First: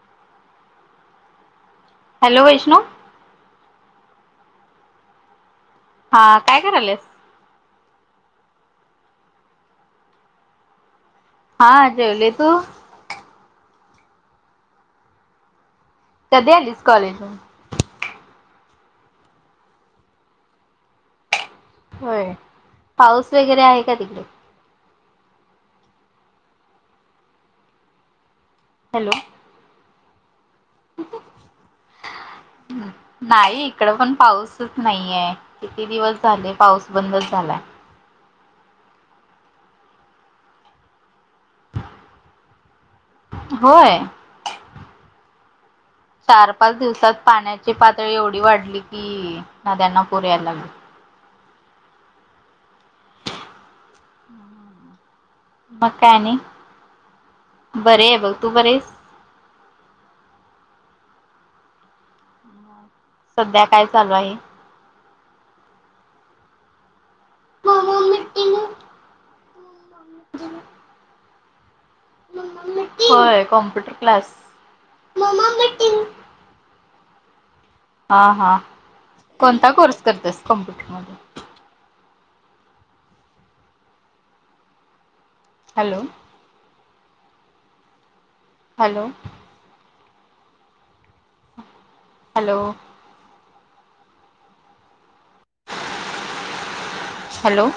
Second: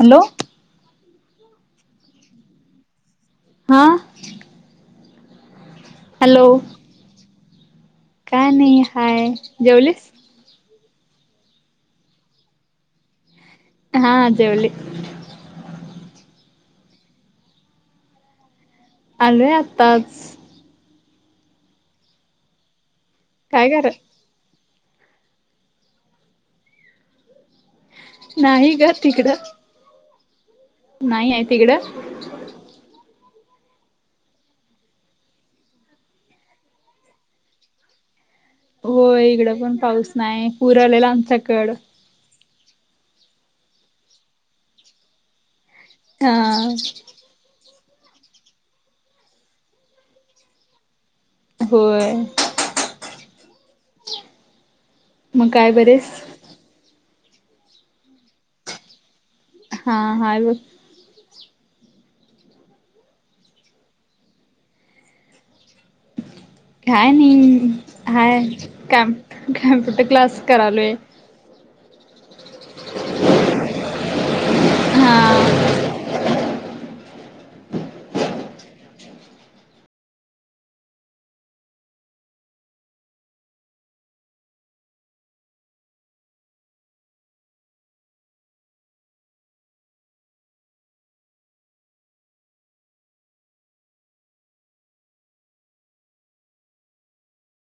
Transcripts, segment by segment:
Hello? Hello Vaishnu, हा, हा hello काय करा लायस, काय नाही, हाय जेवलेस, हा जेवली तू? हा जेवले, कधी आलीस, कॉलेज मदन? आलेय आताच, होय, पाऊस वगैरे काय आहे करा का तिकडे? ना ग हॅलो तिकड? नाही आहे, तिकडं? हम्, नाही इकड पण, पाऊसच नाहीये किती दिवस झाले, पाऊस बंदच झालाय. हो इकडं पण पाऊस नाही, पूर आलेला आमच्याकड, होय, चार, पाच, हा दिवसात पाण्याची पातळी एवढी वाढली कि, नद्यांना पूर याला लागला. होय. [unintelligible] मग काय बरी आहेस, बरी आहे बघ, तू बरी आहेस, हा हा हाय बग, ह, सध्या काय चालू आहे? काय नाही, हाय कम कॅम्प्युटर क्लास, करालो आहे. होय कॉम्प्युटर क्लास, हा हा, हा कोणता कोर्स करतेस? कॉम्प्युटरमध्ये, hello? Hello? Hello? Hello!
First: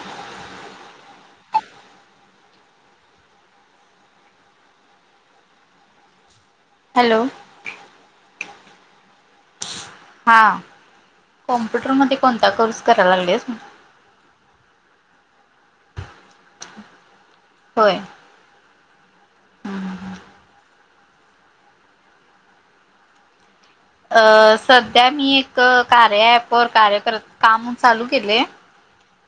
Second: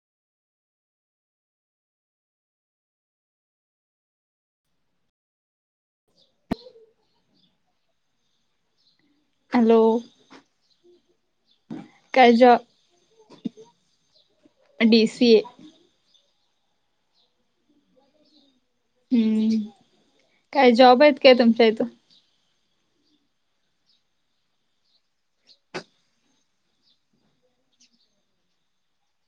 Hello? Hello? हा कॉम्प्युटरमध्येध्ये, काय कोणता जॉ कोर्स करायला लागलेस, बी, सी, ए, होय हम्म काय जॉब आहेत काय? तुमच्या इथ, अ सध्या मी एक कार्य पवर कार्यक काम चालू केले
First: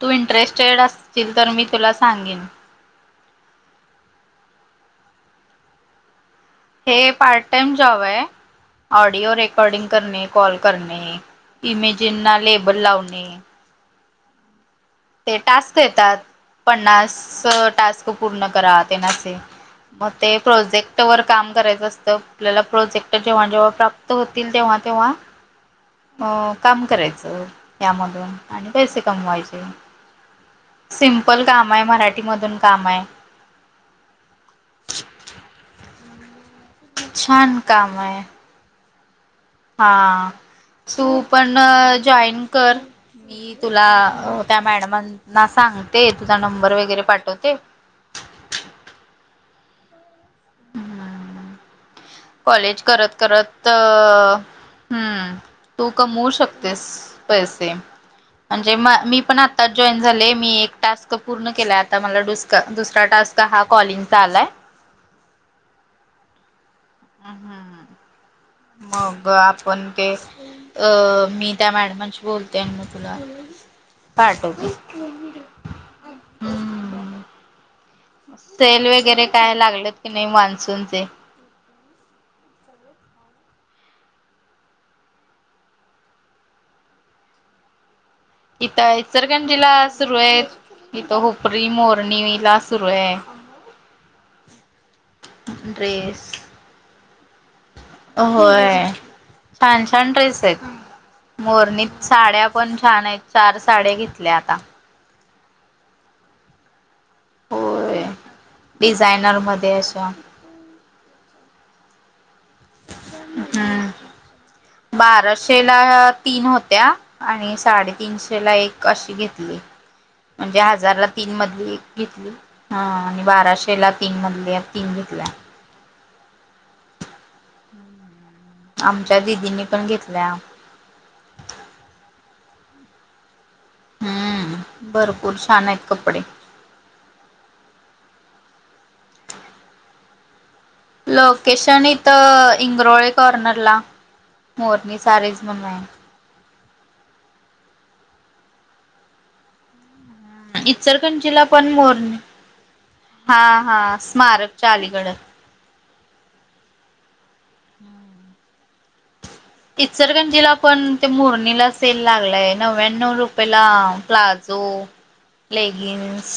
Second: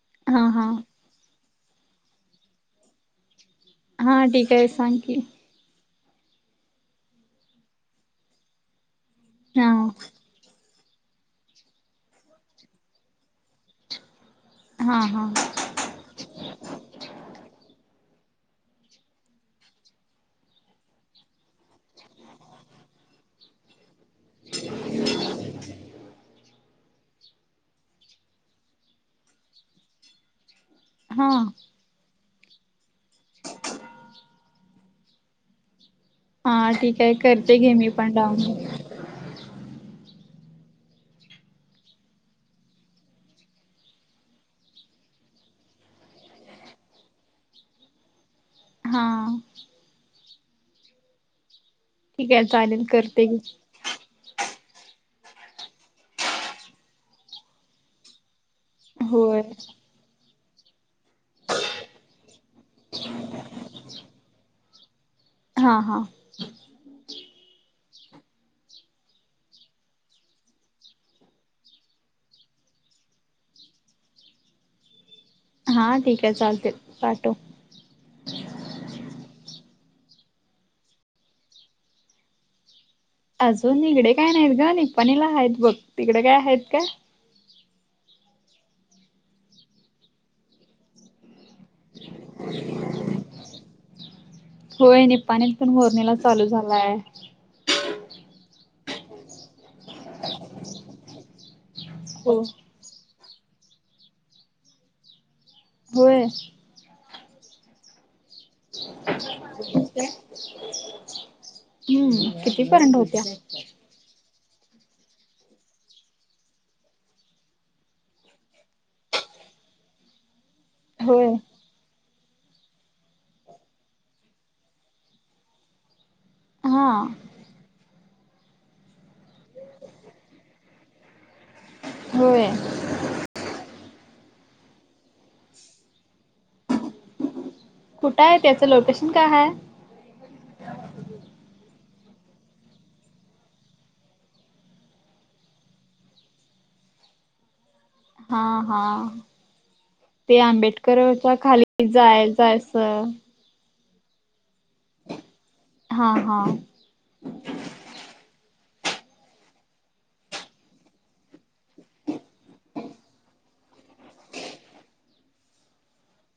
तू हा हा इंटरेस्टेड असतील तर मी तुला सांगेन हा ठीक आहे सांग की हे पार्ट टाइम जॉब आहे ऑडिओ हा रेकॉर्डिंग करणे कॉल करणे इमेजिनना ललेबल लावणे हा ते टास्क येतात पन्नास टास्क पूर्ण करा येण्याचे मग ते प्रोजेक्ट वर काम करायचं असतं आपल्याला प्रोजेक्ट जेव्हा जेव्हा प्राप्त होतील तेव्हा तेव्हा अं काम करायचं यामधून आणि पैसे कमवायचे हा सिमपल काम आहे मराठीमधून काम आहे [unintelligible] हा ठीक आहे करते छान घे मी काम पण आहे डाऊन हा तू पण जॉईन कर मी तुला त्या मॅडमांना सांगते तुझा नंबर वगैरे पाठवते हा हम्म ठीक आहे कॉलेज चालेल करत करते घे करत अ हम् तू कमवू शकतेस पैसे णजे मी पण होय आता जॉईन झाले मी एक टास्क पूर्ण केलाय आता मला डुस् दुसरा टास्क हा कॉलिंगचा आलाय हा हा हम हम ह मग आपण ते अ मी त्या मॅडमांशी बोलते म तुला पाठ हा ठीक आहे चालते पाठव सेल वगैरे काय लागलत की नाही मान्सूनचे अजून तिकडे काय नाहीत ग नि पाणीला आहेत बघ तिकडे काय आहेत का इथ इचलकरंजीला सुरू आहे इथ हपरी मोरणी ला सुरू आहे होय निपाणीला पण मोरणीला ड्रेस चालू झालाय होय छान छान ड्रेस आहेत मोरनीत हो साड्या पण छान आहेत चार साड घेतल्या आता होय हो हम्म किती पर्यंत होत्या हम्म बाराशेला तीन होत्या आणि साडेतीीनशे ला एक अशी घेतली म्हणजे हजार ला होय तीन मधली एक घेतली आणि बाराशे ला तीन मधले तीन घेतल्या हा आमच्या दिदींनी पण घेतल्या होय हम्म भरपूर छान आहेत कपडे कुठं आहे त्याचं लोकेशन काय आहेय लोकेशन इथं इंग्रोळे कॉर्नरला मोरनी सारीज म्हण आहे हा हा ते आंबेडकरच्या इचलकरंजीला पण खाली मोरणी जाय जायचं हा हा स्मारकच्या अलीकड हा हा हम्म इचरगंजीला पण ते मुरणीला सेल लागलाय नव्याण्णव रुपयेला प्लाजो लेगिन्स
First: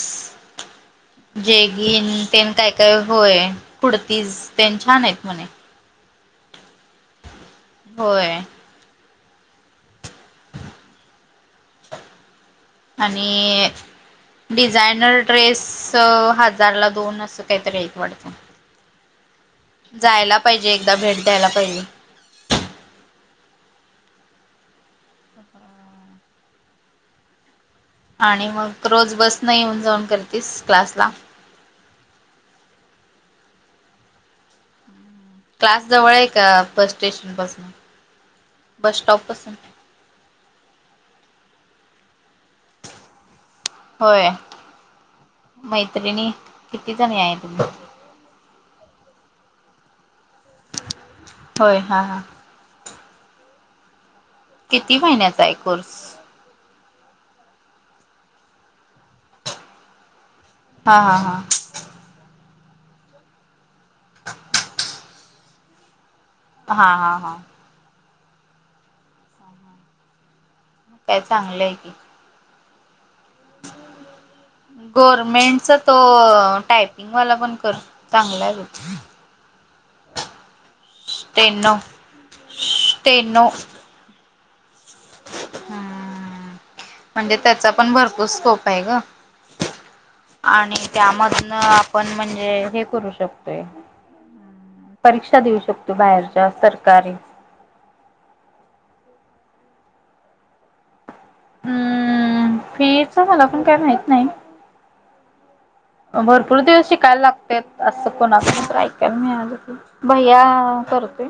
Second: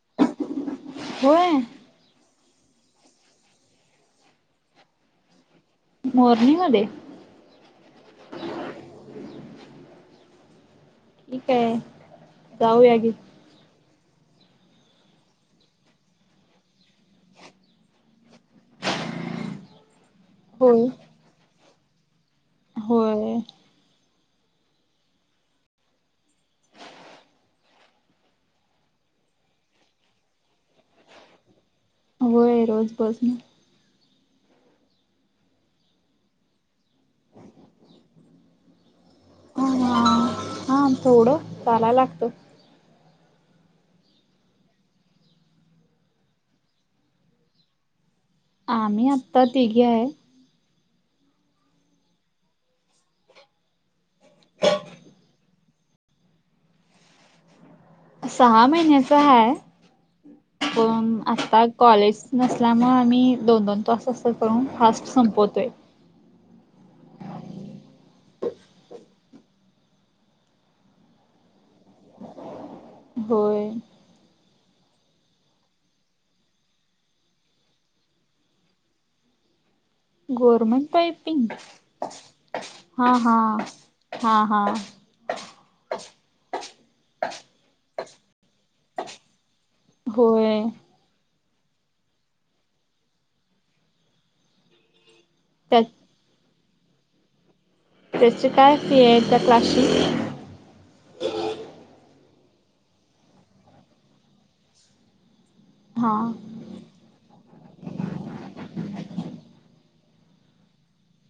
होय जेग घन तेन काय काय होय पुडतीस तेन छान आहेत म्हणे. मोरनीमध्ये होय. ठी काय? आणि डिझायनर ड्रेस हजारला दोन असं काहीतरी यायच वाटतं. जायला पाहिजे होय एकदा भेट द्यायला पाहिजे. होय त आणि मग रोज बस न येऊन जाऊन करतेस क्लासला होय रोज बस ना क्लास जवळ आहे का बस स्टेशन पासून बस स्टॉप पासून ह हा थोडं चाला लागतो. होय मैत्रिणी किती जण आहे आहे तुम आम्ही आत्ता तघे आहे. होय हा हा. किती महिन्याचा आहे कोर्स. सहा महिन्याचा हा हा पण हा हा आता कॉलेज नसल्यामुळं आम्ही दोन दोन तास असं करून फास्ट संपवतो आहे. हा हा हा. काय चांगलंय की होय. ह. गव्हर्मेंटचा तो टायपिंगवाला पण कर चांगलाच हो. [unintelligible] गोर्मेंट पाइपिंग हा हा स्टेनो हा हा. हम्म म्हणजे त्याचा पण भरपूर स्कोप आहे ग. होय आणि त्यामधन आपण म्हणजे हे करू शकतोय. परीक्षा देऊ त्यात शकतो बाहेरच्या सरकारी त्याची काय फी आहे त्या क्लासशी हम्म फीच मला पण काय माहत नाही. हा भरपूर दिवस शिकायला लागतो. ते असं कोणाच तर ऐकायला मिळा भैया करतोय.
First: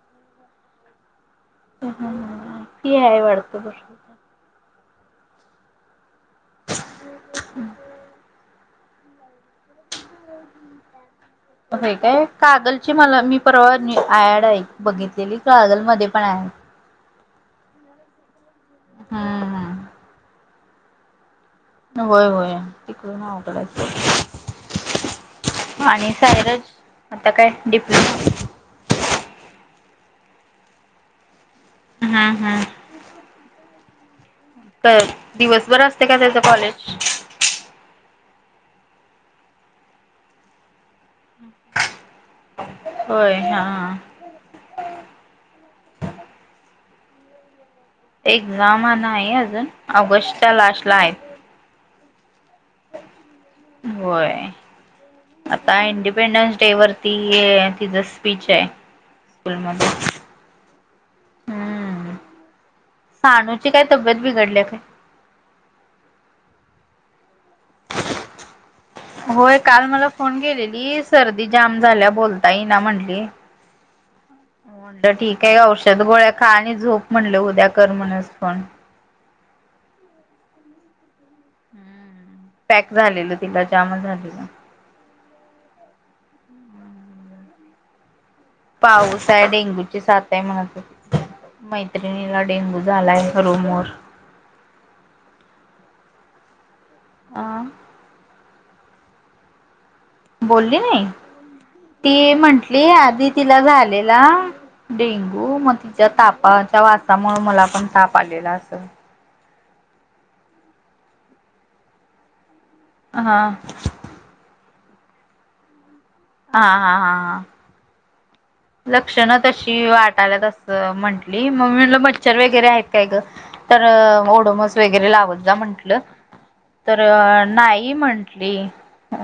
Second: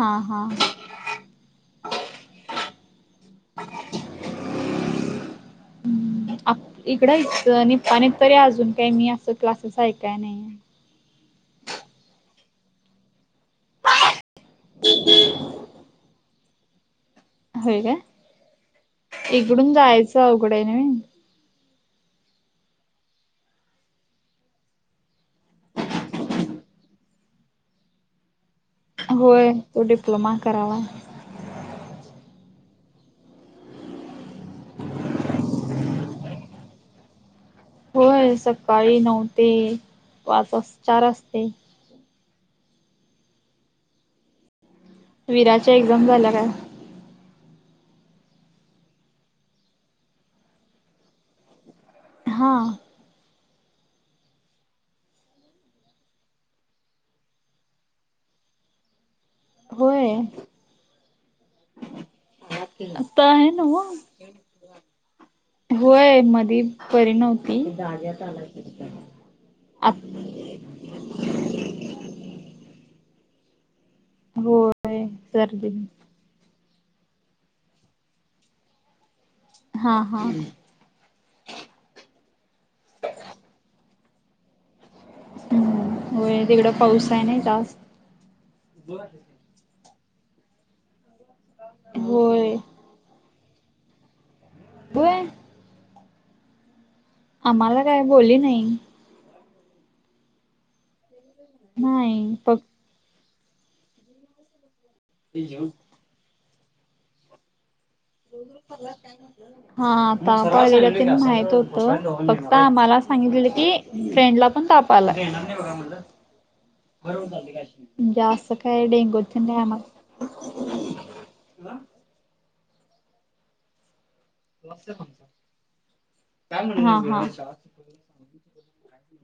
हा हा. हम फी आहे वाढत बस. आप इकडंच पा आणि तरी अजून काही मी असं क्लासेस आहेऐकाय नाही. हे काय कागलची मला मी परवा ॲड आहे बघितलेली कागल मध्ये पण आहे. होय का इकडून हम्म जायचं अवघड आहे न म होय होय तिकून आवट आणि सायरज आता काय डिप्लोमा होय तो डिप्लोमा करावा. हम्म हम्. तर दिवसभर असते का त्याच कॉलेज होय सकाळी नऊ ते पाच वा चार वाजते. होय हा. विराच्या एक्झाम झाल्या काय? एक्झाम आहे अजून ऑगस्टच्या लास्ट ला आहेत. हा. होय. आता इंडिपेंडन्स डे वरती तिचं स्पीच आहे. हम्. होय हम्म आता आहे साणूची काय नव्हं. तब्येत बिघडली काय? होय मधी बरी नव्हती. होय काल आत मला फोन केलेली सर्दी जाम झाल्या बोलता येई ना म्हंटली. होय म्हणलं ठीक आहे सर्दी औषध गोळ्या खा आणि झोप म्हणलं उद्या कर म्हणस फोन हा हा. हम् पॅक झालेलं तिला जाम झालेलं. हम्म व तिकडं पाऊस आहे ना तास पाऊस आहे डेंगूची साात आहे म्हणात मैत्रिणीला होय डेंगू झालं आहे रुमर वर अ आम्हाला काय बोलली नाही. बोलली नाही नाही ती फक्त म्हटली आधी तिला झालेला. डेंगू मग तिच्या तापाच्या वासामुळे मला पण ताप आलेला असं. हा आता ते माहित होत फक्त आमला हा सांगित की फ्रेंडला पण ताप आलाय. हा हा जा सकते लक्षण तशी वाटाल्या तसं म्हण मलं मच्छर वगैरे आहेत काय ग तर डोमस वगैरे लावत जा म्हटलं हा तर हा नाही म्हटली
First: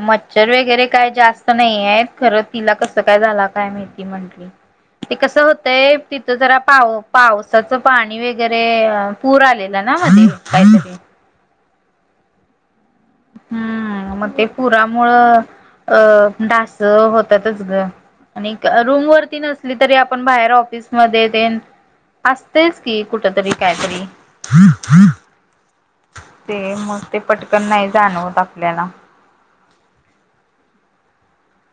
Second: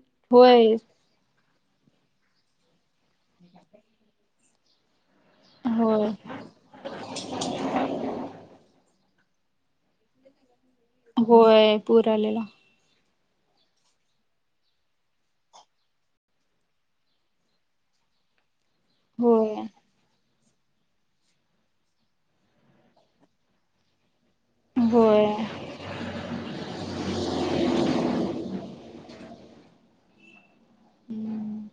मच्छर होय वगैरे काय जास्त नाही आहे खरं तिला कसं काय झाला काय माहिती म्हंटली. ते कसं होतंय होय तिथं जरा पाह पावसाचं पाणी वगैरे पूर आलेला ना मध्ये काहीतरी होय पूर आलेला. हम्म. मग ते पुरामुळ अ डास होतातच ग. आणि रूम वरती होय नसली तरी आपण बाहेर ऑफिसमध्येध्ये तेन असतेच की कुठ तरी काहीतरी होय ते मग ते पटकन नाही जाणवत आपल्याला. हम्म.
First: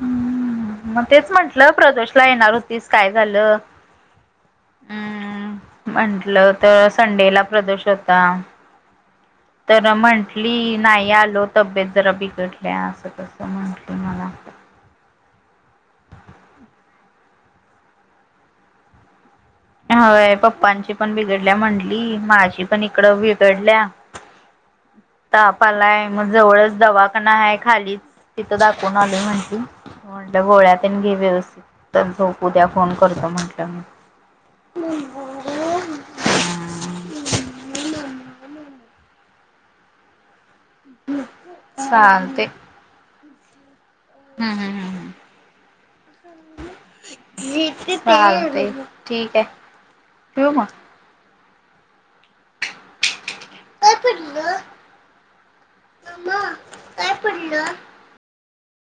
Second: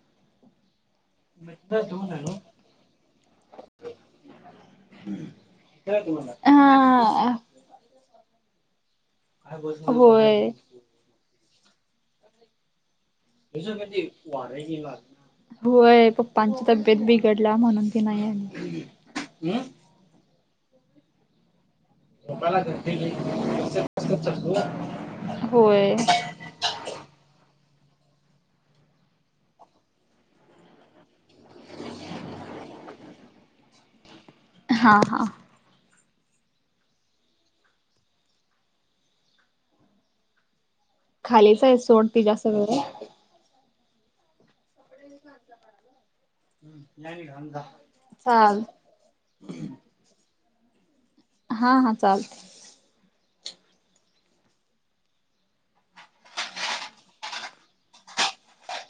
हम्म मग तेच म्हंटलं प्रदोष ला येणार होतीस काय झालं. [unintelligible] हम् म्हंटलं तर हा संडेला प्रदोश होता. तर होय म्हंटली नाही आलो तब्येत जरा बिघडल्या असं कस. हझमध्येी वारही ला [unintelligible] होय पप्पांची तब्येत बिघडल्या म्हणून ती नाही आली. हय पप्पांची पण बिघडल्या म्हटली माझी पण इकड बिघडल्या. ताप होय आलाय मग जवळच दवाखाना ण आहे खालीच तिथं दाखवून आलो म्हणटली. म्हटल गोळ्या तेन घे व्यवस्थित झोप उद्या फोन करतो म्हटलं मी. हां हा. हम्. खालीच आहे सोड ते जास्त वगरे हम् हम हम हम. ठीक चाल आहे ठेऊ मग हा हा चालते. कायपडलं मम्मा कायपडलं.